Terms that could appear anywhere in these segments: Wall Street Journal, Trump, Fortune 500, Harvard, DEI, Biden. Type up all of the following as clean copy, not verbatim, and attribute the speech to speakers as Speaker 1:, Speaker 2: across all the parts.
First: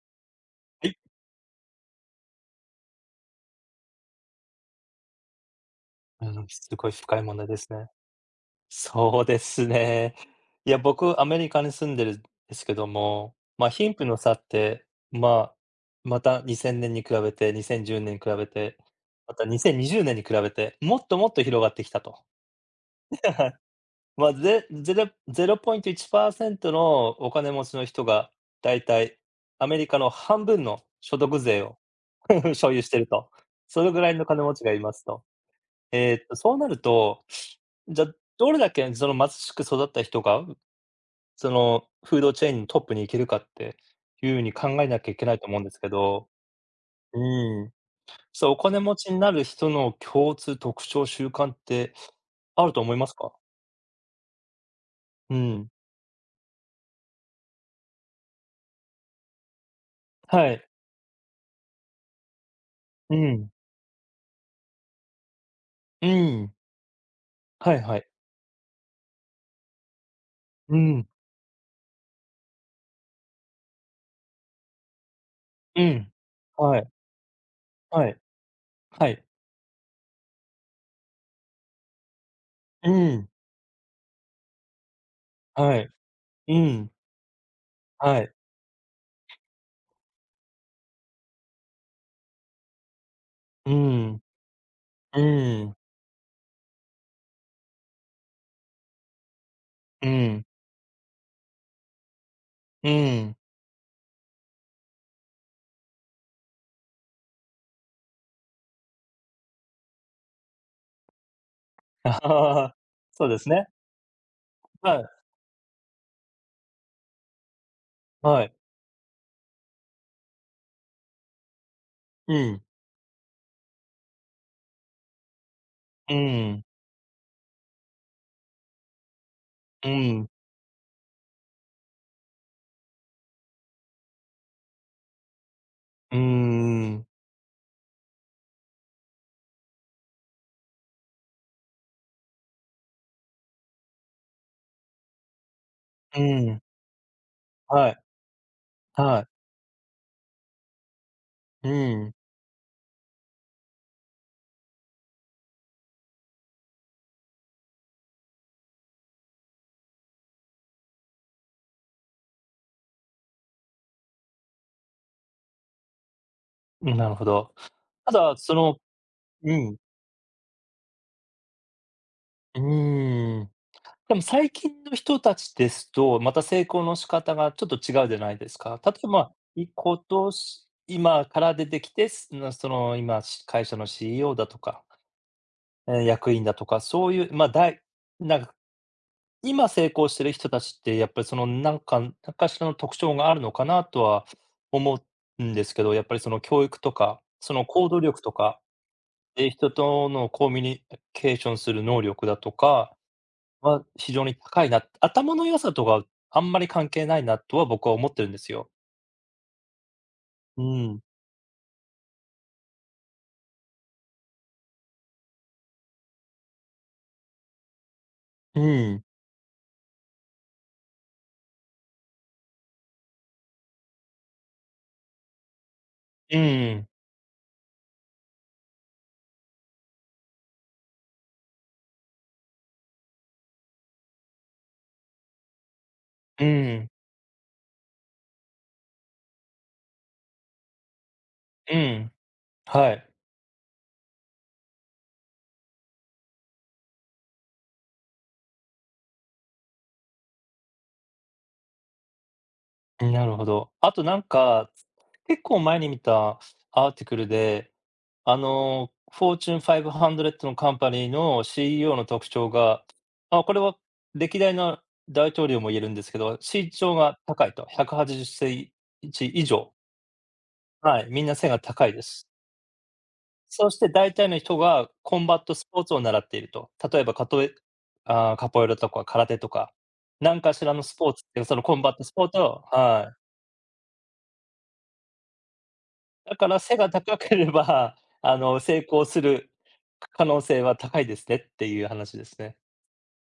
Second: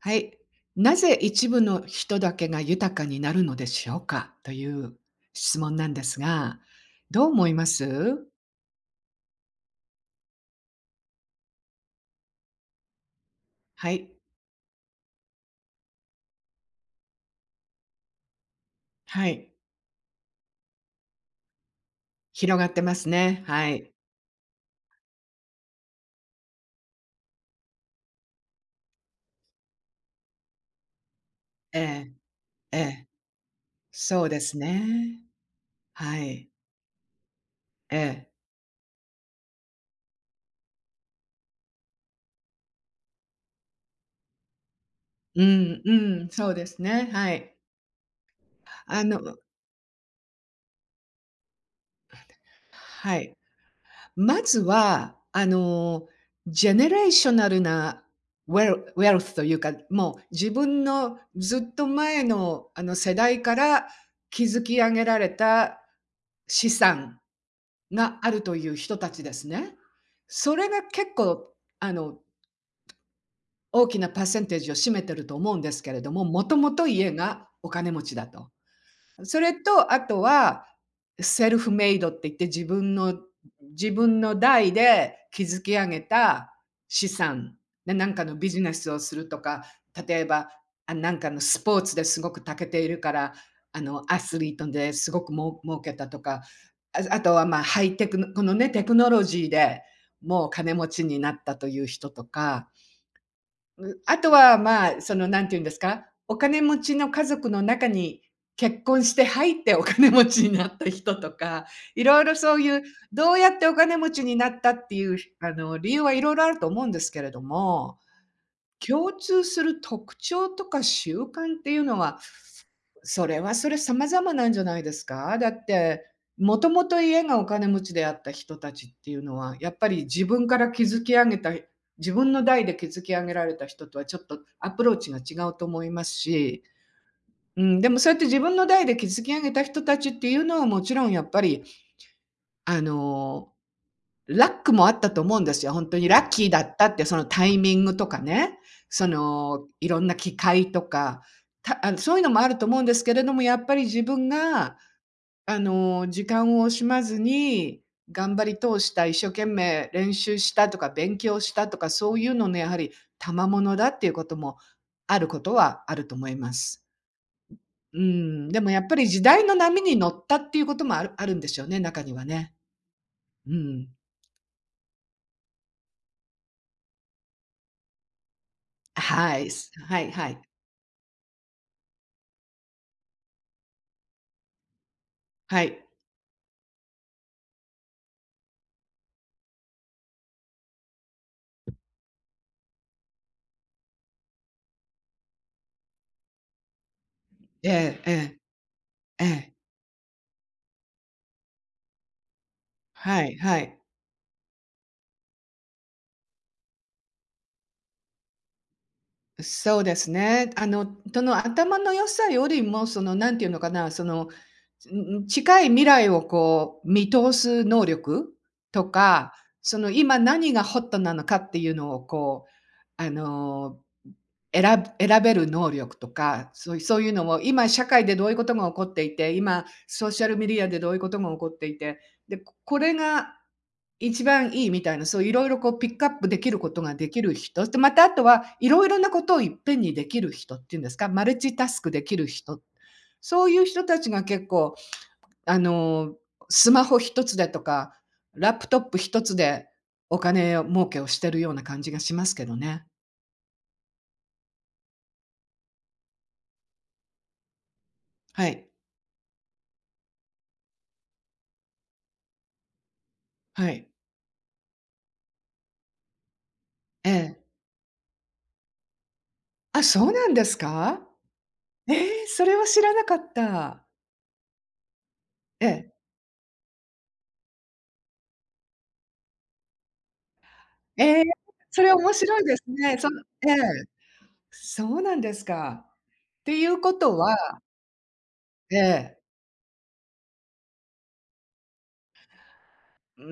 Speaker 1: はい。
Speaker 2: は
Speaker 1: な
Speaker 2: い。
Speaker 1: ぜ一部の人だけが豊かになるのでしょうかという質問なんです
Speaker 2: うん、
Speaker 1: が、
Speaker 2: すごい深い
Speaker 1: どう
Speaker 2: 問題
Speaker 1: 思い
Speaker 2: で
Speaker 1: ま
Speaker 2: すね。
Speaker 1: す？
Speaker 2: そうですね。いや、僕、アメリカに住んでるんですけども、まあ、
Speaker 1: は
Speaker 2: 貧富
Speaker 1: い。
Speaker 2: の差って、まあ、また2000年に比べて、2010年に比べて、
Speaker 1: は
Speaker 2: また
Speaker 1: い。
Speaker 2: 2020年にじゅうねんに比べて、もっともっと広がってきたと。
Speaker 1: 広がってますね。はい。
Speaker 2: まあ、ゼロ0.1%のお金持ちの人が、だいたいアメリカの半分の所得税を
Speaker 1: ええ、
Speaker 2: 所
Speaker 1: え
Speaker 2: 有して
Speaker 1: え。
Speaker 2: ると。それぐらい
Speaker 1: そ
Speaker 2: の
Speaker 1: うで
Speaker 2: 金持
Speaker 1: す
Speaker 2: ちがいます
Speaker 1: ね。
Speaker 2: と。
Speaker 1: はい。
Speaker 2: そうなると、
Speaker 1: え
Speaker 2: じゃあ、
Speaker 1: え。
Speaker 2: どれだけその貧しく育った人が、そのフードチェーンのトップに行けるかっていうふうに考えなきゃいけない
Speaker 1: う
Speaker 2: と思うんです
Speaker 1: ん、
Speaker 2: け
Speaker 1: うん、
Speaker 2: ど、
Speaker 1: そうですね。はい。
Speaker 2: うん、そう、お金持
Speaker 1: あ
Speaker 2: ちにな
Speaker 1: の、
Speaker 2: る人の共通特徴、習慣ってあると思います
Speaker 1: は
Speaker 2: か？
Speaker 1: い。まずは、
Speaker 2: うん、
Speaker 1: ジェネレーショナルなウェルウェルスというか、もう自
Speaker 2: はい、
Speaker 1: 分のずっと前の、世
Speaker 2: う
Speaker 1: 代
Speaker 2: ん、
Speaker 1: から築き上げられた
Speaker 2: うん、
Speaker 1: 資産
Speaker 2: はいはい、
Speaker 1: があるという人たちですね。それ
Speaker 2: う
Speaker 1: が
Speaker 2: ん、
Speaker 1: 結構、あの、大きなパーセンテージを占めてると思うんで
Speaker 2: う
Speaker 1: すけれど
Speaker 2: ん、
Speaker 1: も、もとも
Speaker 2: は
Speaker 1: と
Speaker 2: い、
Speaker 1: 家がお金持
Speaker 2: は
Speaker 1: ち
Speaker 2: い、
Speaker 1: だと。
Speaker 2: はい、
Speaker 1: それと、あとは、セルフメイドって言って自
Speaker 2: う
Speaker 1: 分の
Speaker 2: ん、
Speaker 1: 自分の代で築き
Speaker 2: は
Speaker 1: 上
Speaker 2: い、
Speaker 1: げた
Speaker 2: うん、
Speaker 1: 資産で、なん
Speaker 2: は
Speaker 1: か
Speaker 2: い、
Speaker 1: のビジネスをするとか、例えば、あ、なんかのスポーツですごく長けているから、
Speaker 2: う
Speaker 1: ア
Speaker 2: ん、
Speaker 1: スリートですごくもう
Speaker 2: うん、
Speaker 1: 儲けたとか、あとは、ま、ハイテクのこのね、テクノロジーで
Speaker 2: うん、
Speaker 1: もう金持ちになったという人とか、
Speaker 2: うん。
Speaker 1: あとは、まあ、その、なんて言うんですか、お金持ちの家族の中に結婚して入ってお金持ちになった人とか、い
Speaker 2: あ
Speaker 1: ろいろ
Speaker 2: は
Speaker 1: そうい
Speaker 2: は。
Speaker 1: う、
Speaker 2: そう
Speaker 1: どう
Speaker 2: です
Speaker 1: やって
Speaker 2: ね。
Speaker 1: お金持ちになったっ
Speaker 2: は
Speaker 1: て
Speaker 2: い、
Speaker 1: いう、理由はいろいろあると思うんですけれども、
Speaker 2: はい。
Speaker 1: 共通する特徴とか習慣っていうのは
Speaker 2: うん、
Speaker 1: それはそれ様々なんじゃないですか？だって、
Speaker 2: う
Speaker 1: も
Speaker 2: ん、
Speaker 1: ともと家がお金持ちであった人たちっていうのは、やっぱ
Speaker 2: う
Speaker 1: り自
Speaker 2: ん、
Speaker 1: 分から築き上げた自分の代で築き上げられた人とはちょっとアプローチが違うと思います
Speaker 2: うー
Speaker 1: し、
Speaker 2: ん、
Speaker 1: うん、でもそうやって自分の代で築き上げた人たちっていうのはもちろんやっぱり、あの、ラックもあったと思うんですよ。本当に
Speaker 2: う
Speaker 1: ラッキーだ
Speaker 2: ん、
Speaker 1: ったって、そのタイミン
Speaker 2: は
Speaker 1: グ
Speaker 2: い、
Speaker 1: とかね、そ
Speaker 2: はい、
Speaker 1: のいろんな機会とか、
Speaker 2: う
Speaker 1: そ
Speaker 2: ん、
Speaker 1: ういうのもあると思うんですけれども、やっぱり自分が時間を惜しまずに、頑張り通した、一生懸命練習したとか、勉強したとか、そういうののやはり賜物だっていうこともあることはあると思います。
Speaker 2: うん、なるほど。
Speaker 1: う
Speaker 2: ただ、
Speaker 1: ん、
Speaker 2: そ
Speaker 1: でも
Speaker 2: の、
Speaker 1: やっぱり時代の
Speaker 2: うん、
Speaker 1: 波に乗ったっていうこともあるんでしょうね、中にはね。
Speaker 2: うーん。
Speaker 1: うん。
Speaker 2: でも最近の人たちですと、また成功の仕方がちょっと違うじゃないですか。例えば、
Speaker 1: はい、は
Speaker 2: 今
Speaker 1: いはい。
Speaker 2: 年今から出てきて、その今、会社の CEO だとか、
Speaker 1: はい。
Speaker 2: ええ、役員だとか、そういう、ま、なんか今成功してる人たちって、やっぱりその、なんかしらの特徴があるのかなとは思うんですけど、やっぱりその教育とか、その
Speaker 1: え
Speaker 2: 行動
Speaker 1: ええ
Speaker 2: 力と
Speaker 1: え、
Speaker 2: か、
Speaker 1: え
Speaker 2: で、
Speaker 1: え。
Speaker 2: 人とのコミュニケーションする能力だとか
Speaker 1: はいはい。
Speaker 2: は非常に高いな、頭の良さとかあんまり関係ないなとは僕は思ってるんですよ。
Speaker 1: そうですね。
Speaker 2: うん、
Speaker 1: その頭の良さよりも、その、なんていうのかな、その、近い未来をこう見通す能力
Speaker 2: う
Speaker 1: と
Speaker 2: ん、
Speaker 1: か、その、今何がホットなのかっていうのをこう、選べる能力と
Speaker 2: う
Speaker 1: か、そういう
Speaker 2: ん、
Speaker 1: そういうのを今社会でどういうことが起こっていて、今ソーシャルメディアでどういうことが起こっていて、で、これが一番いいみたいな、そういろいろこうピックアップで
Speaker 2: う
Speaker 1: きること
Speaker 2: ん、
Speaker 1: ができる人、で、またあとはいろいろなことをいっぺんにできる人っていうんですか、マルチタ
Speaker 2: う
Speaker 1: スクで
Speaker 2: ん、
Speaker 1: きる人、
Speaker 2: はい。
Speaker 1: そういう人たちが結構、あの、スマホ一つでとか、ラップトップ一つでお金を儲けをしてるような感じがしますけどね。
Speaker 2: なるほど。あとなんか、結構前に見たアーティクルで、あ
Speaker 1: はい、
Speaker 2: の、フォーチュンファイブハンド500のカンパニーの CEO の特徴が、あ、これ
Speaker 1: は
Speaker 2: は
Speaker 1: い。
Speaker 2: 歴代の大統領も言えるんですけど、身長
Speaker 1: え
Speaker 2: が
Speaker 1: え。
Speaker 2: 高いと、180センチ以上。
Speaker 1: あ、そうなんですか？
Speaker 2: はい、みんな背が高い
Speaker 1: え
Speaker 2: で
Speaker 1: え、
Speaker 2: す。
Speaker 1: それは知らなかっ
Speaker 2: そし
Speaker 1: た。
Speaker 2: て大体の人がコンバット
Speaker 1: え
Speaker 2: スポー
Speaker 1: え。
Speaker 2: ツを習っていると。例えば、カトエああ、カポエラとか空手とか、何かしらのスポー
Speaker 1: ええ、
Speaker 2: ツっていうそのコ
Speaker 1: そ
Speaker 2: ン
Speaker 1: れ
Speaker 2: バット
Speaker 1: 面
Speaker 2: スポーツ
Speaker 1: 白いで
Speaker 2: を、
Speaker 1: すね。
Speaker 2: はい。
Speaker 1: ええ、そうなんですか。
Speaker 2: だ
Speaker 1: っ
Speaker 2: か
Speaker 1: て
Speaker 2: ら
Speaker 1: い
Speaker 2: 背
Speaker 1: う
Speaker 2: が
Speaker 1: こと
Speaker 2: 高け
Speaker 1: は
Speaker 2: れば、あの、
Speaker 1: え
Speaker 2: 成功
Speaker 1: え、
Speaker 2: する可能性は高いですねっていう話ですね。
Speaker 1: うー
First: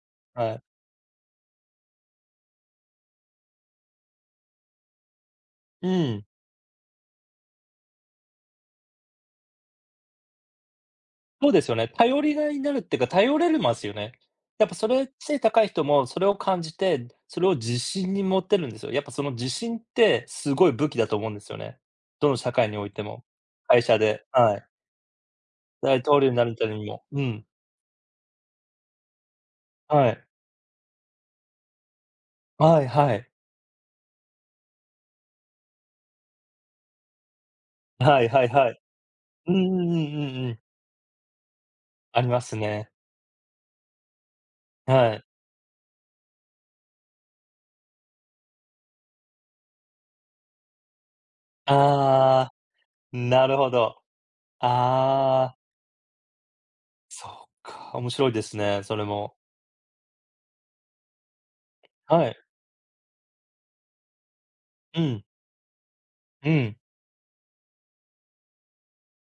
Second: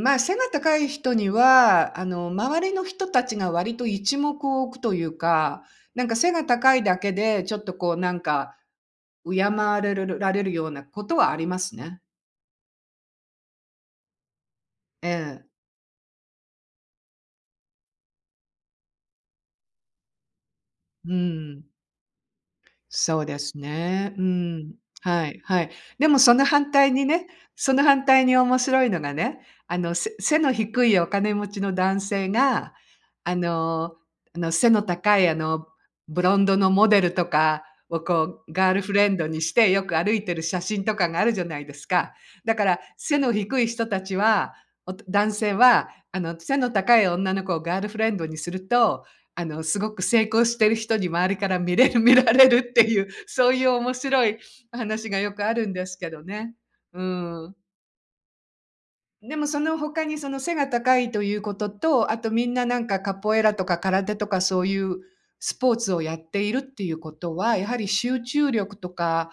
Speaker 1: ん、まあ、背が
Speaker 2: はい。
Speaker 1: 高い人には、周りの人たちが割と一目を置くというか、
Speaker 2: う
Speaker 1: なんか
Speaker 2: ん。
Speaker 1: 背が高いだけで、ちょっとこうなんか、敬われるられるようなことはあり
Speaker 2: そう
Speaker 1: ま
Speaker 2: です
Speaker 1: す
Speaker 2: よね。
Speaker 1: ね。
Speaker 2: 頼りがいになるっていうか、頼れるますよね。やっぱそ
Speaker 1: え
Speaker 2: れ、背
Speaker 1: え、
Speaker 2: 高い人もそれを感じて、それを自信に持ってるんですよ。やっぱその自信ってすごい武器だ
Speaker 1: う
Speaker 2: と思うんですよ
Speaker 1: ん。
Speaker 2: ね。どの社会において
Speaker 1: そ
Speaker 2: も。
Speaker 1: うです
Speaker 2: 会社
Speaker 1: ね。う
Speaker 2: で、はい。
Speaker 1: ん。はいはい。
Speaker 2: 大
Speaker 1: でも
Speaker 2: 統領
Speaker 1: そ
Speaker 2: に
Speaker 1: の
Speaker 2: なるた
Speaker 1: 反
Speaker 2: めに
Speaker 1: 対
Speaker 2: も。
Speaker 1: に
Speaker 2: う
Speaker 1: ね、
Speaker 2: ん。
Speaker 1: その反対に面白いのがね、
Speaker 2: はい。
Speaker 1: 背の低いお金持ちの男性が、
Speaker 2: はいはい。
Speaker 1: あのあの、背の高いブロンドのモデルとかを
Speaker 2: はい
Speaker 1: こ
Speaker 2: はい
Speaker 1: う、ガ
Speaker 2: は
Speaker 1: ー
Speaker 2: い。
Speaker 1: ルフレンドにし
Speaker 2: うんうんう
Speaker 1: て
Speaker 2: ん
Speaker 1: よく歩
Speaker 2: う
Speaker 1: いてる
Speaker 2: んうん。
Speaker 1: 写真とかがあるじゃないですか。
Speaker 2: ありま
Speaker 1: だ
Speaker 2: す
Speaker 1: から
Speaker 2: ね。
Speaker 1: 背の低い人たちは、
Speaker 2: はい。
Speaker 1: 男性は背の高い女の子をガールフレンドにするとすごく成功してる人に周りから見れる 見られ
Speaker 2: ああ、
Speaker 1: るっていう、
Speaker 2: な
Speaker 1: そう
Speaker 2: る
Speaker 1: いう
Speaker 2: ほ
Speaker 1: 面
Speaker 2: ど。
Speaker 1: 白い話がよく
Speaker 2: あ
Speaker 1: あ
Speaker 2: あ、
Speaker 1: るんですけどね。う
Speaker 2: そっ
Speaker 1: ん。
Speaker 2: か、面白いですね、それも。
Speaker 1: でもその他にその背が高いということと、あ
Speaker 2: は
Speaker 1: と
Speaker 2: い。
Speaker 1: みんななんかカポエラとか空手とかそういう
Speaker 2: うん、
Speaker 1: スポーツをやって
Speaker 2: う
Speaker 1: いるっ
Speaker 2: ん。
Speaker 1: ていうことは、やはり集中力とか、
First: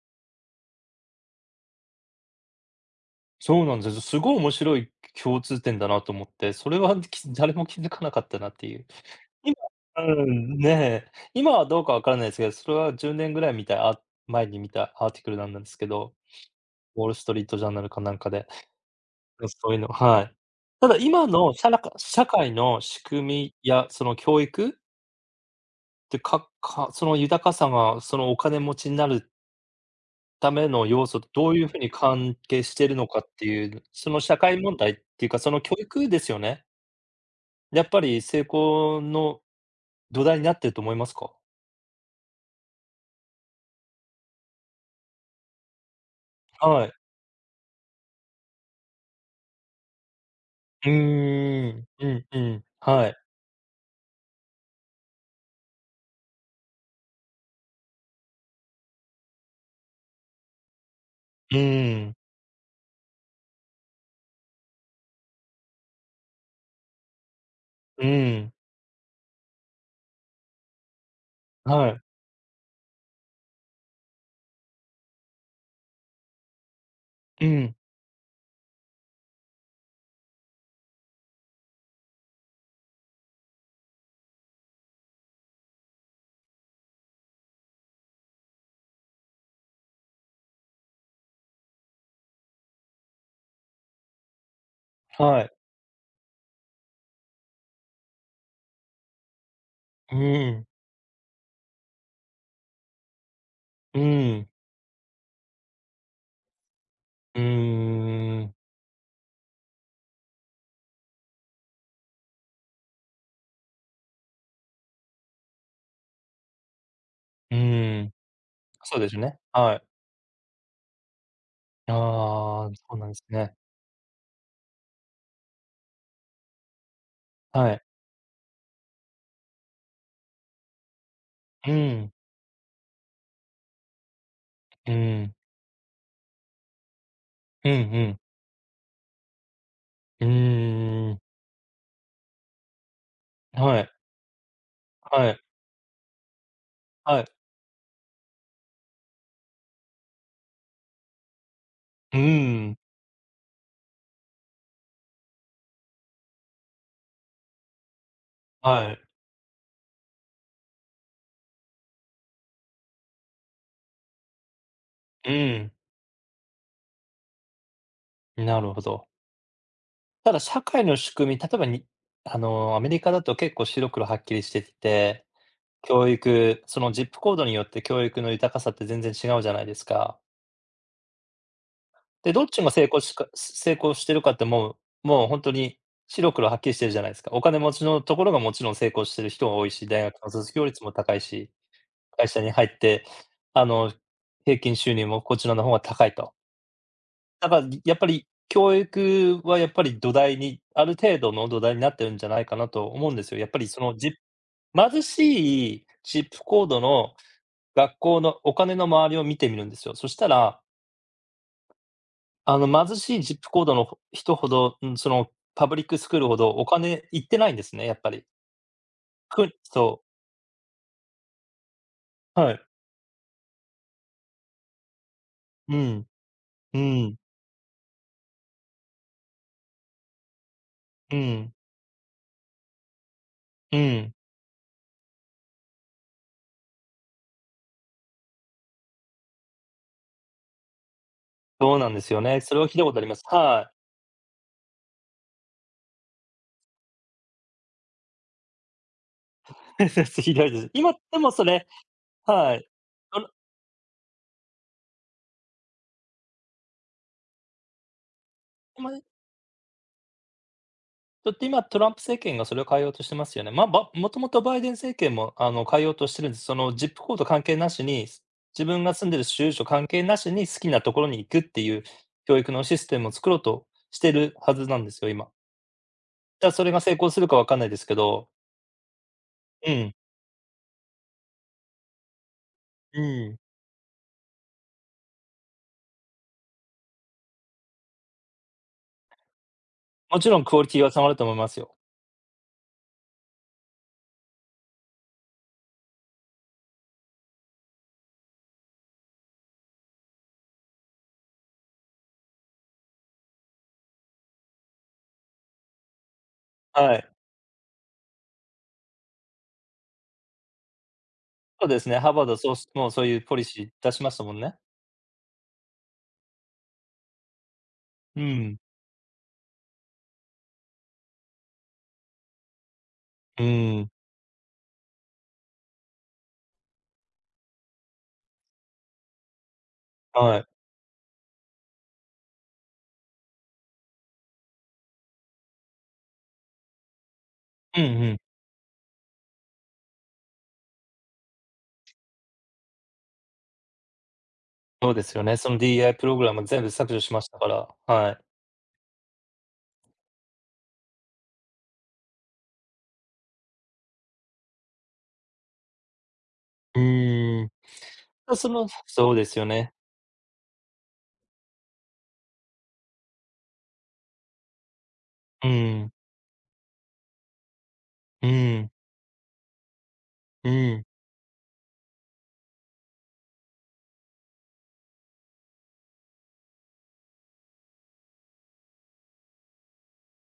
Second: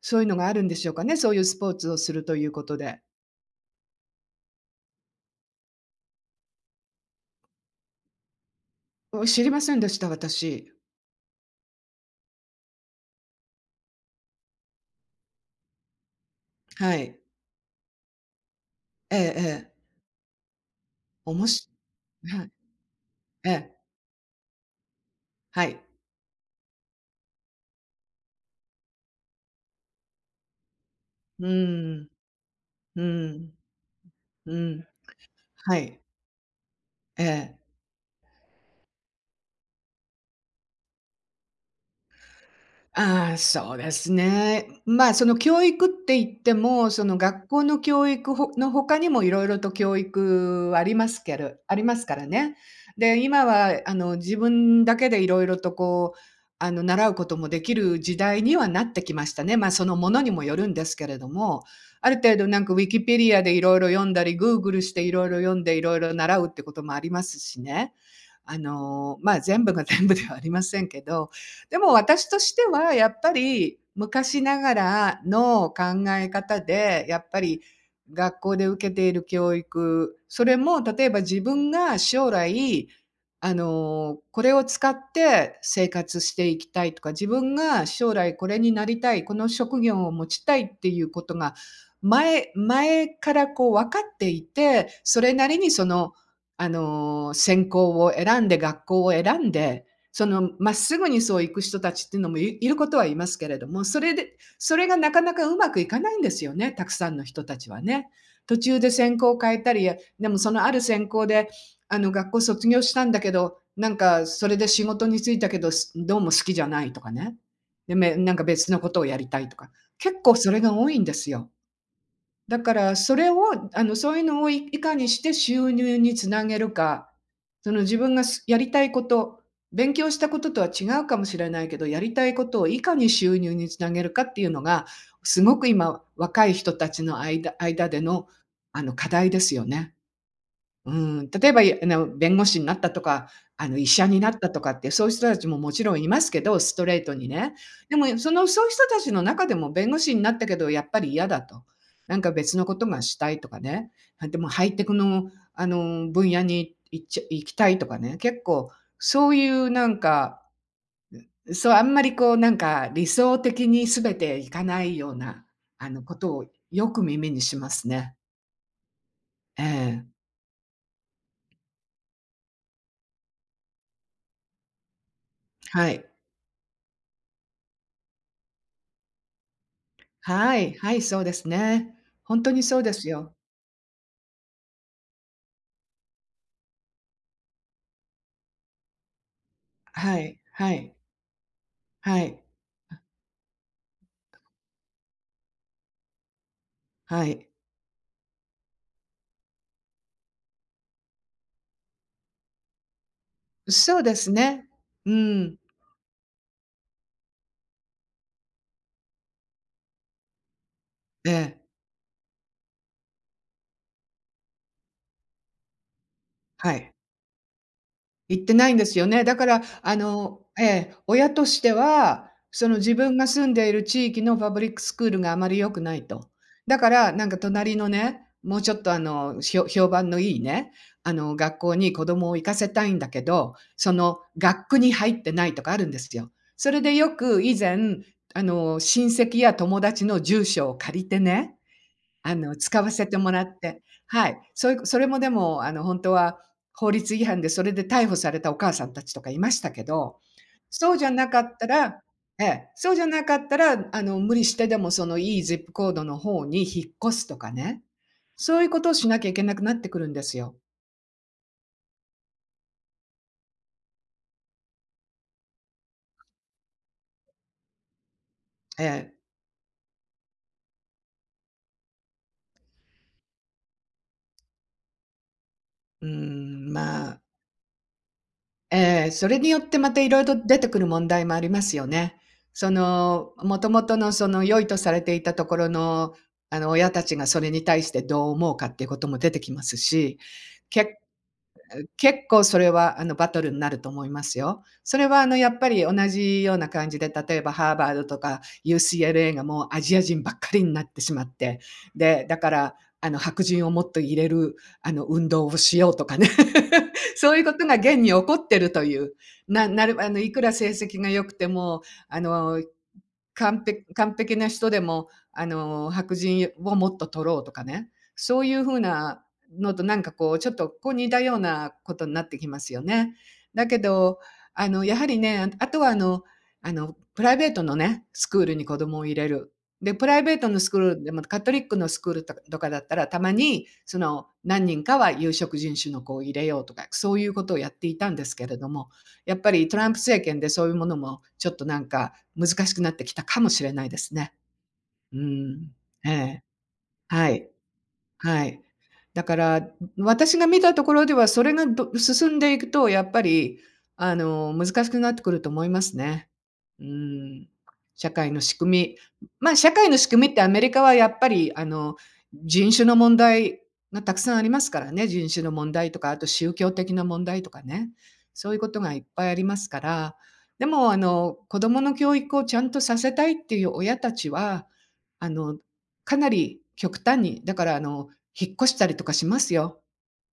Speaker 1: そういうのがあるんでしょうかね、そういうスポーツをするということで。
Speaker 2: そうなんですよ。すごい面白い共通点だなと思って、それは誰も気づかなかったなっていう。
Speaker 1: お知り
Speaker 2: 今
Speaker 1: ませんでした、
Speaker 2: うん、ね
Speaker 1: 私。
Speaker 2: え、今はどうかわからないですけど、それは10年ぐらい見たあ前に見たアーティクルなんですけど、
Speaker 1: は
Speaker 2: ウォール
Speaker 1: い。
Speaker 2: ストリートジャーナルかなんかで、
Speaker 1: えええ
Speaker 2: そういう
Speaker 1: え。
Speaker 2: の、はい。ただ今
Speaker 1: おも
Speaker 2: の
Speaker 1: し
Speaker 2: 社
Speaker 1: はい。
Speaker 2: 会の仕組
Speaker 1: え
Speaker 2: み
Speaker 1: え。
Speaker 2: やその教育っ
Speaker 1: はい。
Speaker 2: てその豊かさがそのお金持ちになるための要素と
Speaker 1: う
Speaker 2: どういうふうに
Speaker 1: ーん。
Speaker 2: 関係している
Speaker 1: う
Speaker 2: のかっ
Speaker 1: ー
Speaker 2: て
Speaker 1: ん。
Speaker 2: いう、その社
Speaker 1: う
Speaker 2: 会問
Speaker 1: ん、
Speaker 2: 題っていうか、その
Speaker 1: は
Speaker 2: 教
Speaker 1: い、
Speaker 2: 育ですよね。
Speaker 1: ええ。
Speaker 2: やっぱり成功の土台になってると思いますか？
Speaker 1: ああ、そうですね。まあ、その教育って言って
Speaker 2: は
Speaker 1: も、
Speaker 2: い。
Speaker 1: その学校の教育の他にもいろいろと教育あ
Speaker 2: うー
Speaker 1: りますけるあり
Speaker 2: ん。
Speaker 1: ます
Speaker 2: う
Speaker 1: から
Speaker 2: んう
Speaker 1: ね。
Speaker 2: ん。はい。
Speaker 1: で、今は自分だけでいろいろとこう、習うこともできる時代にはなってきましたね。まあ、そのものにもよるんですけれど
Speaker 2: う
Speaker 1: も、
Speaker 2: ー
Speaker 1: ある
Speaker 2: ん。
Speaker 1: 程度なんかウィキペディアでいろいろ読んだり、グーグルしていろいろ読んでいろいろ習うってこともありますしね。
Speaker 2: うーん。
Speaker 1: まあ、全部が全部ではありませんけどでも
Speaker 2: はい。
Speaker 1: 私としてはやっぱり昔ながらの考え方で、やっぱ
Speaker 2: う
Speaker 1: り
Speaker 2: ん。
Speaker 1: 学校で受けている教育、それも例えば自分が将来、これを使って生活していきたいとか、自分が将来これになりたい、この職業を持ちたいっていうことが、前からこう分かっていて、それ
Speaker 2: は
Speaker 1: な
Speaker 2: い。
Speaker 1: りにその、専攻を選んで、学校を選んで
Speaker 2: う
Speaker 1: その
Speaker 2: ーん。
Speaker 1: まっすぐにそういく人たちっていうのもいることはいますけれども、そ
Speaker 2: う
Speaker 1: れで、
Speaker 2: ーん。
Speaker 1: それがなかなかうまくいかないんですよね、たくさんの
Speaker 2: うー
Speaker 1: 人たちはね。
Speaker 2: ん。
Speaker 1: 途中で専攻変えたり、でもそのある専攻で、あの学校卒業したんだけど、なんかそれで仕事に就いたけど、どうも好きじゃないとかね。
Speaker 2: う
Speaker 1: で、
Speaker 2: ーん。
Speaker 1: なんか別のこ
Speaker 2: そう
Speaker 1: とを
Speaker 2: で
Speaker 1: や
Speaker 2: す
Speaker 1: り
Speaker 2: ね。
Speaker 1: たいとか、
Speaker 2: はい。
Speaker 1: 結構それが多いんですよ。だ
Speaker 2: ああ、
Speaker 1: か
Speaker 2: そ
Speaker 1: ら
Speaker 2: うなんで
Speaker 1: そ
Speaker 2: す
Speaker 1: れ
Speaker 2: ね。
Speaker 1: を、そういうのをいいかにして収入につなげるか、そ
Speaker 2: は
Speaker 1: の
Speaker 2: い。
Speaker 1: 自分がやりたいこと、勉強したこととは違うかもしれない
Speaker 2: う
Speaker 1: けど、や
Speaker 2: ん。
Speaker 1: りたいことをいかに収入につなげるかっていうのが、
Speaker 2: うん。
Speaker 1: すごく今若い人たちの間
Speaker 2: うんう
Speaker 1: 間で
Speaker 2: ん。
Speaker 1: の、課題ですよね。
Speaker 2: う
Speaker 1: う
Speaker 2: ーん。
Speaker 1: ん、例えば、弁護士になったとか、
Speaker 2: は
Speaker 1: 医
Speaker 2: い。
Speaker 1: 者になったとかって、そういう人
Speaker 2: は
Speaker 1: た
Speaker 2: い。
Speaker 1: ちももちろんいますけど、ストレート
Speaker 2: はい。
Speaker 1: にね。でも、その、そういう人たちの中でも弁護士になったけど、やっぱり嫌だと。な
Speaker 2: う
Speaker 1: んか別の
Speaker 2: ー
Speaker 1: こ
Speaker 2: ん。
Speaker 1: とがしたいとかね。あ、でもハイテクの、分野に行っちゃ行きたいとかね。結構
Speaker 2: はい。
Speaker 1: そういうなんか、そう、あんまりこう、なんか理想的に全ていかないよう
Speaker 2: う
Speaker 1: な、
Speaker 2: ん。
Speaker 1: ことをよく耳にしますね。
Speaker 2: なるほど。
Speaker 1: ええ、
Speaker 2: ただ、社会の仕組み、例えばあの、アメリカだと結構白黒はっきりしてきて、
Speaker 1: はい。
Speaker 2: 教育、そのジップコードによって教育の豊かさって全然違うじゃないですか。
Speaker 1: はい、はい、そうですね。
Speaker 2: で、
Speaker 1: ほん
Speaker 2: どっ
Speaker 1: とに
Speaker 2: ちが
Speaker 1: そうですよ。
Speaker 2: 成功してるかって、もう本当に白黒はっきりしてるじゃないですか。お金持ちのところがもちろん成功してる人が多いし、大
Speaker 1: は
Speaker 2: 学の
Speaker 1: い、
Speaker 2: 卒業
Speaker 1: は
Speaker 2: 率も
Speaker 1: い、
Speaker 2: 高いし、
Speaker 1: は
Speaker 2: 会
Speaker 1: い、
Speaker 2: 社に入って、あの、平均収入もこちらの方が高いと。
Speaker 1: はい。
Speaker 2: だから、やっぱり教育はやっぱり土台に、ある程度の土台になってるんじゃないかなと思うんですよ。やっぱりその、
Speaker 1: そうですね。
Speaker 2: 貧
Speaker 1: うん。
Speaker 2: しいジップコードの学校のお金の周りを見てみるんですよ。そしたら、
Speaker 1: ええ、
Speaker 2: あの、貧しいジップコードの人ほど、うん、その、パブリックスクールほどお
Speaker 1: はい。
Speaker 2: 金いってないんですね、やっぱり。
Speaker 1: 行ってないんですよね。だか
Speaker 2: く
Speaker 1: ら、
Speaker 2: そう、
Speaker 1: 親としては、
Speaker 2: はい。
Speaker 1: その自分が住んでいる地域のパブリックスクールがあまり良
Speaker 2: う
Speaker 1: くない
Speaker 2: ん、
Speaker 1: と。だ
Speaker 2: う
Speaker 1: から、
Speaker 2: ん、
Speaker 1: なんか隣のね、もうちょっと評判のいいね、
Speaker 2: うん、
Speaker 1: 学校に子供を行かせたいんだけど、
Speaker 2: う
Speaker 1: そ
Speaker 2: ん。
Speaker 1: の学区に入ってないとかあるんですよ。それでよく以前、親戚や友達の住所を借りてね、
Speaker 2: そうなんですよね。それを聞い
Speaker 1: 使
Speaker 2: た
Speaker 1: わ
Speaker 2: ことあ
Speaker 1: せ
Speaker 2: りま
Speaker 1: て
Speaker 2: す。
Speaker 1: もらっ
Speaker 2: は
Speaker 1: て、はい。そういうそれもでも、あの、本当は法律違反で、それで逮捕されたお母さんたちとかいました
Speaker 2: い。
Speaker 1: けど、
Speaker 2: ひどいです。
Speaker 1: そ
Speaker 2: 今
Speaker 1: うじゃ
Speaker 2: で
Speaker 1: な
Speaker 2: も
Speaker 1: か
Speaker 2: そ
Speaker 1: った
Speaker 2: れ、
Speaker 1: らえ
Speaker 2: は
Speaker 1: え、
Speaker 2: い。
Speaker 1: そうじゃ
Speaker 2: そ
Speaker 1: な
Speaker 2: の
Speaker 1: かったら、あの、無理してでも、その、いい ZIP コードの方に引っ越すとかね、そういうことをしなきゃいけなくなってくるんですよ。
Speaker 2: だって今、トランプ政権がそれを変えようとしてますよね。まあ、もともとバイデン政権も、あの、変えようとしてるんです。その、ジップコード関係なしに、自
Speaker 1: え
Speaker 2: 分が住ん
Speaker 1: え。
Speaker 2: でる州所関係なしに、好きなところに行くっていう教育のシステムを作ろうとしてるはずなんですよ、今。
Speaker 1: うー
Speaker 2: ただそ
Speaker 1: ん、
Speaker 2: れが成
Speaker 1: ま
Speaker 2: 功す
Speaker 1: あ
Speaker 2: るかわかんないですけど、
Speaker 1: それによっ
Speaker 2: う
Speaker 1: てま
Speaker 2: ん、
Speaker 1: たいろいろ出てくる問題もありますよね。そ
Speaker 2: う
Speaker 1: の、
Speaker 2: ん。
Speaker 1: もともとのその良いとされていたところの、あの、親たちがそれに対してどう思うかっていうことも出てきますし、
Speaker 2: もちろんクオリティは
Speaker 1: 結
Speaker 2: 下がると思いますよ。
Speaker 1: 結構それは、あの、バトルになると思いますよ。それは、あの、やっぱり同じような感じで、例えばハーバードとか UCLA がもうアジア人ばっかりになってしまって、で、だから、あの、白人をもっと入れる、あの、運動をしようとかね。
Speaker 2: はい。
Speaker 1: そういうことが現に起こってるという。ななるあの、いくら成績が良くて
Speaker 2: そうで
Speaker 1: も、
Speaker 2: すね、ハー
Speaker 1: あ
Speaker 2: バード、そう
Speaker 1: の、
Speaker 2: しもうそういうポリシー出しま
Speaker 1: 完
Speaker 2: したも
Speaker 1: 璧
Speaker 2: ん
Speaker 1: な
Speaker 2: ね。
Speaker 1: 人でも、あの、白人をもっと取ろうとかね、
Speaker 2: う
Speaker 1: そうい
Speaker 2: ん、
Speaker 1: う風なのとちょっとこう似たようなことになってきますよね。
Speaker 2: う
Speaker 1: だけ
Speaker 2: ーん、
Speaker 1: ど、あの、やはりね、ああとはあのあの、プライベートのね、スクールに子供を入れる。で、プライベー
Speaker 2: はい。
Speaker 1: トのスクールでもカトリックのスクールとかだったら、たまにその何人かは有色人種の子を入れようとか、そういうことをやっ
Speaker 2: うん
Speaker 1: ていた
Speaker 2: う
Speaker 1: ん
Speaker 2: ん。
Speaker 1: ですけれども、やっぱりトランプ政権でそういうものもちょっとなんか難しくなってきたかもしれないですね。
Speaker 2: そうで
Speaker 1: う
Speaker 2: すよね。その
Speaker 1: ん。
Speaker 2: DEI プ
Speaker 1: え
Speaker 2: ログラ
Speaker 1: え、
Speaker 2: ム全部削除しま
Speaker 1: は
Speaker 2: したか
Speaker 1: い。
Speaker 2: ら、はい。
Speaker 1: はい。だから、私が見たところでは、それが進んでいくと、やっぱり、あの、難しくなってくると思いますね。
Speaker 2: う
Speaker 1: う
Speaker 2: ー
Speaker 1: ん。
Speaker 2: ん。
Speaker 1: 社会の仕組
Speaker 2: そうで
Speaker 1: み。
Speaker 2: すよ
Speaker 1: まあ、社
Speaker 2: ね。
Speaker 1: 会の仕組みってアメリカはやっぱり、あの、人種の問題がたくさんありますからね。人種
Speaker 2: う
Speaker 1: の問題
Speaker 2: ん、
Speaker 1: とか、あと宗教的な問題とかね。
Speaker 2: う
Speaker 1: そういうこ
Speaker 2: ん、
Speaker 1: とがいっぱいありますから。
Speaker 2: う
Speaker 1: で
Speaker 2: ん。
Speaker 1: も、あの、子供の教育をちゃんとさせたいっていう親たちは、あの、かなり極端に、だから、あの、引っ越したりとかしますよ。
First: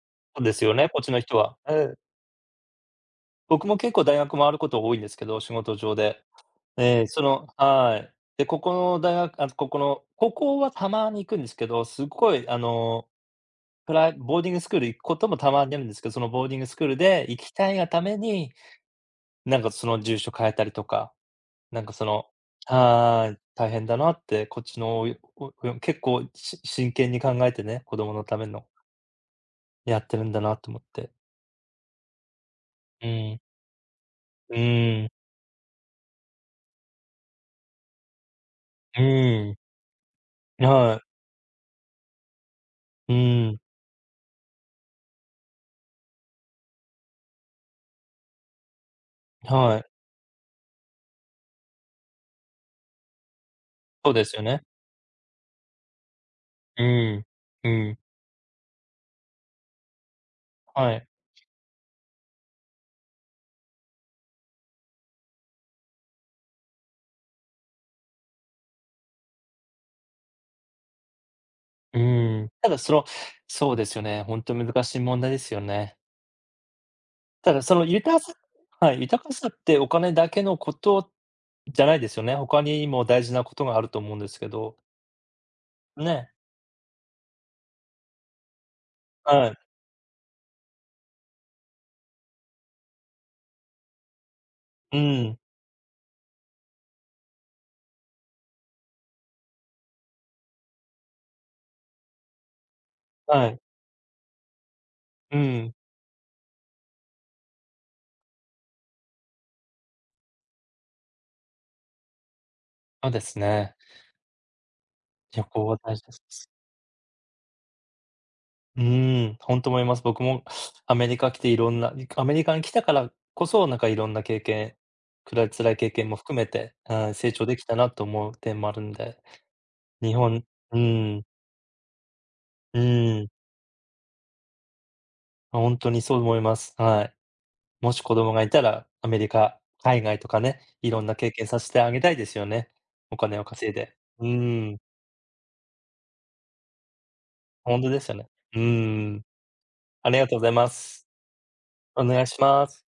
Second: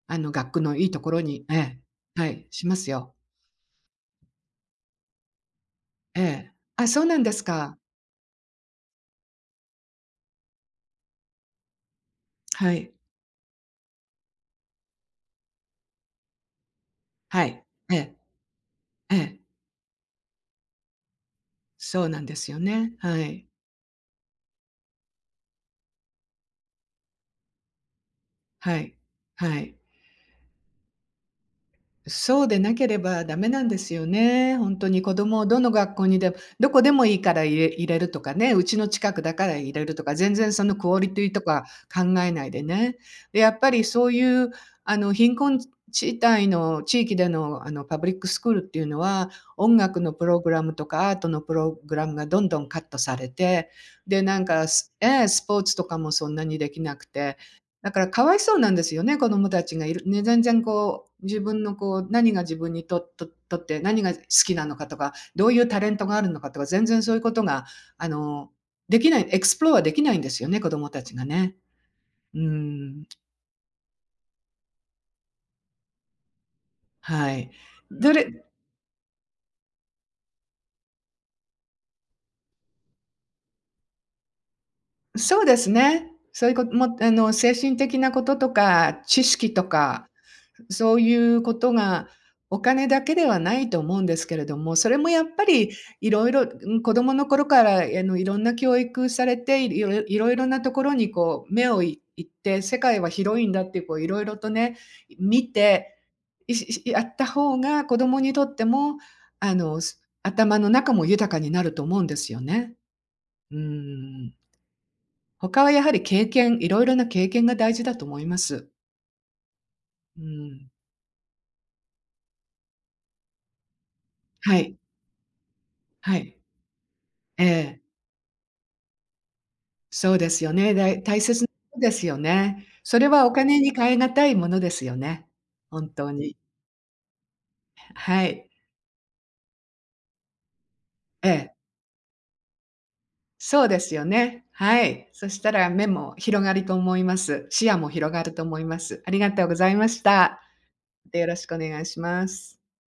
Speaker 1: あの、
Speaker 2: そうで
Speaker 1: 学区
Speaker 2: すよ
Speaker 1: のい
Speaker 2: ね、
Speaker 1: い
Speaker 2: こ
Speaker 1: と
Speaker 2: っち
Speaker 1: こ
Speaker 2: の
Speaker 1: ろ
Speaker 2: 人
Speaker 1: に。え
Speaker 2: は。
Speaker 1: え。
Speaker 2: ええ。
Speaker 1: はい、しますよ。
Speaker 2: 僕も結構大学回ること多いんですけど、仕事上
Speaker 1: え
Speaker 2: で。
Speaker 1: え。あ、そ
Speaker 2: え
Speaker 1: う
Speaker 2: え、
Speaker 1: な
Speaker 2: そ
Speaker 1: んです
Speaker 2: の、
Speaker 1: か。
Speaker 2: はい。で、ここのあ、ここの高校はたまに行くんですけど、すごいあ
Speaker 1: はい。
Speaker 2: の、プライボーディングスクール行くこともたまにあるんですけど、そのボーディングスクールで行
Speaker 1: は
Speaker 2: き
Speaker 1: い。
Speaker 2: たいが
Speaker 1: え
Speaker 2: た
Speaker 1: え。
Speaker 2: めに、
Speaker 1: ええ。
Speaker 2: なんかその住所変えたりとか、なんか
Speaker 1: そ
Speaker 2: そ
Speaker 1: うなん
Speaker 2: の、
Speaker 1: ですよね。は
Speaker 2: ああ、
Speaker 1: い。
Speaker 2: 大変だなって、こっちのおおお結構真剣に考えてね、子供のための
Speaker 1: はい。はい。
Speaker 2: やってるんだなと思って。
Speaker 1: そうでなけれ
Speaker 2: う
Speaker 1: ばダ
Speaker 2: ん、
Speaker 1: メなんですよ
Speaker 2: う
Speaker 1: ね。本当に
Speaker 2: ーん、
Speaker 1: 子供をどの学校にでもどこでもいいから入れるとかね、うちの
Speaker 2: う
Speaker 1: 近くだか
Speaker 2: ー
Speaker 1: ら
Speaker 2: ん、
Speaker 1: 入れるとか、全然そのク
Speaker 2: は
Speaker 1: オリ
Speaker 2: い、
Speaker 1: ティとか考えないでね。
Speaker 2: う
Speaker 1: で、や
Speaker 2: ー
Speaker 1: っ
Speaker 2: ん、
Speaker 1: ぱりそういうあの貧困地帯の地域でのあのパブリックスクールっていうのは、音
Speaker 2: はい、
Speaker 1: 楽のプログラムとかアートのプログラムがどんどんカットされて、
Speaker 2: そう
Speaker 1: で、
Speaker 2: ですよね。
Speaker 1: スええ、スポーツとかもそんなにでき
Speaker 2: う
Speaker 1: なく
Speaker 2: ーん、
Speaker 1: て
Speaker 2: う
Speaker 1: だか
Speaker 2: ん、
Speaker 1: らかわいそうなんですよね、子どもたちがいるね、全然
Speaker 2: はい、
Speaker 1: こう、自分のこう、何が自分にとって、何が好きなのかとか、どういうタレントがあるのかとか、全然そういうことが、あの、できないエクスプロアできないんですよね、子どもたちがね。
Speaker 2: う
Speaker 1: う
Speaker 2: ーん。ただそ
Speaker 1: ん、
Speaker 2: の、そうですよね、ほんと難しい問題ですよね。
Speaker 1: はい。
Speaker 2: ただその
Speaker 1: ど
Speaker 2: 豊かさ、
Speaker 1: れ
Speaker 2: はい、豊かさってお金だけのことじゃないですよね。他にも大事なことがあると思うんですけど、
Speaker 1: そうですね。
Speaker 2: ね、
Speaker 1: そういうこともあの、精神的なこととか、知
Speaker 2: は
Speaker 1: 識
Speaker 2: い、
Speaker 1: とか、そういうことが、お金だけではないと思うんですけれども、そ
Speaker 2: う
Speaker 1: れもやっ
Speaker 2: ん、
Speaker 1: ぱりいろいろうん、子供の頃から、あの、いろんな教育されて、いろいろなところにこう目を行って、世界は広
Speaker 2: は
Speaker 1: いん
Speaker 2: い。
Speaker 1: だっていろいろとね、
Speaker 2: う
Speaker 1: 見
Speaker 2: ん、
Speaker 1: て、しやった方が子供にとっても、あの、頭の中も豊かになると思うんですよね。
Speaker 2: そうです
Speaker 1: う
Speaker 2: ね。
Speaker 1: ん。
Speaker 2: 旅
Speaker 1: 他
Speaker 2: 行
Speaker 1: は
Speaker 2: は
Speaker 1: やは
Speaker 2: 大
Speaker 1: り
Speaker 2: 事で
Speaker 1: 経
Speaker 2: す。
Speaker 1: 験、いろいろな経験が大事だと思います。
Speaker 2: うーん、ほんと思います。
Speaker 1: う
Speaker 2: 僕も
Speaker 1: ん。
Speaker 2: アメリカ来ていろんな、アメリカに来たからこそ、なんかいろんな経
Speaker 1: は
Speaker 2: 験、
Speaker 1: い、
Speaker 2: 辛い経験
Speaker 1: は
Speaker 2: も含
Speaker 1: い。
Speaker 2: めて、うん、成
Speaker 1: え
Speaker 2: 長できた
Speaker 1: え。
Speaker 2: なと思う点もあるんで、
Speaker 1: そ
Speaker 2: 日
Speaker 1: うです
Speaker 2: 本
Speaker 1: よね。
Speaker 2: う
Speaker 1: 大
Speaker 2: ん、
Speaker 1: 切なことですよね。
Speaker 2: う
Speaker 1: それは
Speaker 2: ん、
Speaker 1: お金に代え難いものですよね。
Speaker 2: ほん
Speaker 1: 本
Speaker 2: とに
Speaker 1: 当
Speaker 2: そう
Speaker 1: に。
Speaker 2: 思います。はい。もし子
Speaker 1: は
Speaker 2: 供が
Speaker 1: い。
Speaker 2: いたら、アメリカ、海外とかね、いろんな
Speaker 1: え
Speaker 2: 経験
Speaker 1: え。
Speaker 2: させてあげたいですよね。お金を
Speaker 1: そう
Speaker 2: 稼い
Speaker 1: です
Speaker 2: で。
Speaker 1: よ
Speaker 2: う
Speaker 1: ね。
Speaker 2: ーん、
Speaker 1: はい。そしたら目も広がると思います。視野
Speaker 2: ほん
Speaker 1: も
Speaker 2: とです
Speaker 1: 広
Speaker 2: よ
Speaker 1: が
Speaker 2: ね。
Speaker 1: ると思
Speaker 2: うー
Speaker 1: います。あり
Speaker 2: ん、
Speaker 1: がとうございまし
Speaker 2: ありがとう
Speaker 1: た。
Speaker 2: ございます。
Speaker 1: よろしくお願いし
Speaker 2: お願い
Speaker 1: ま
Speaker 2: し
Speaker 1: す。
Speaker 2: ます。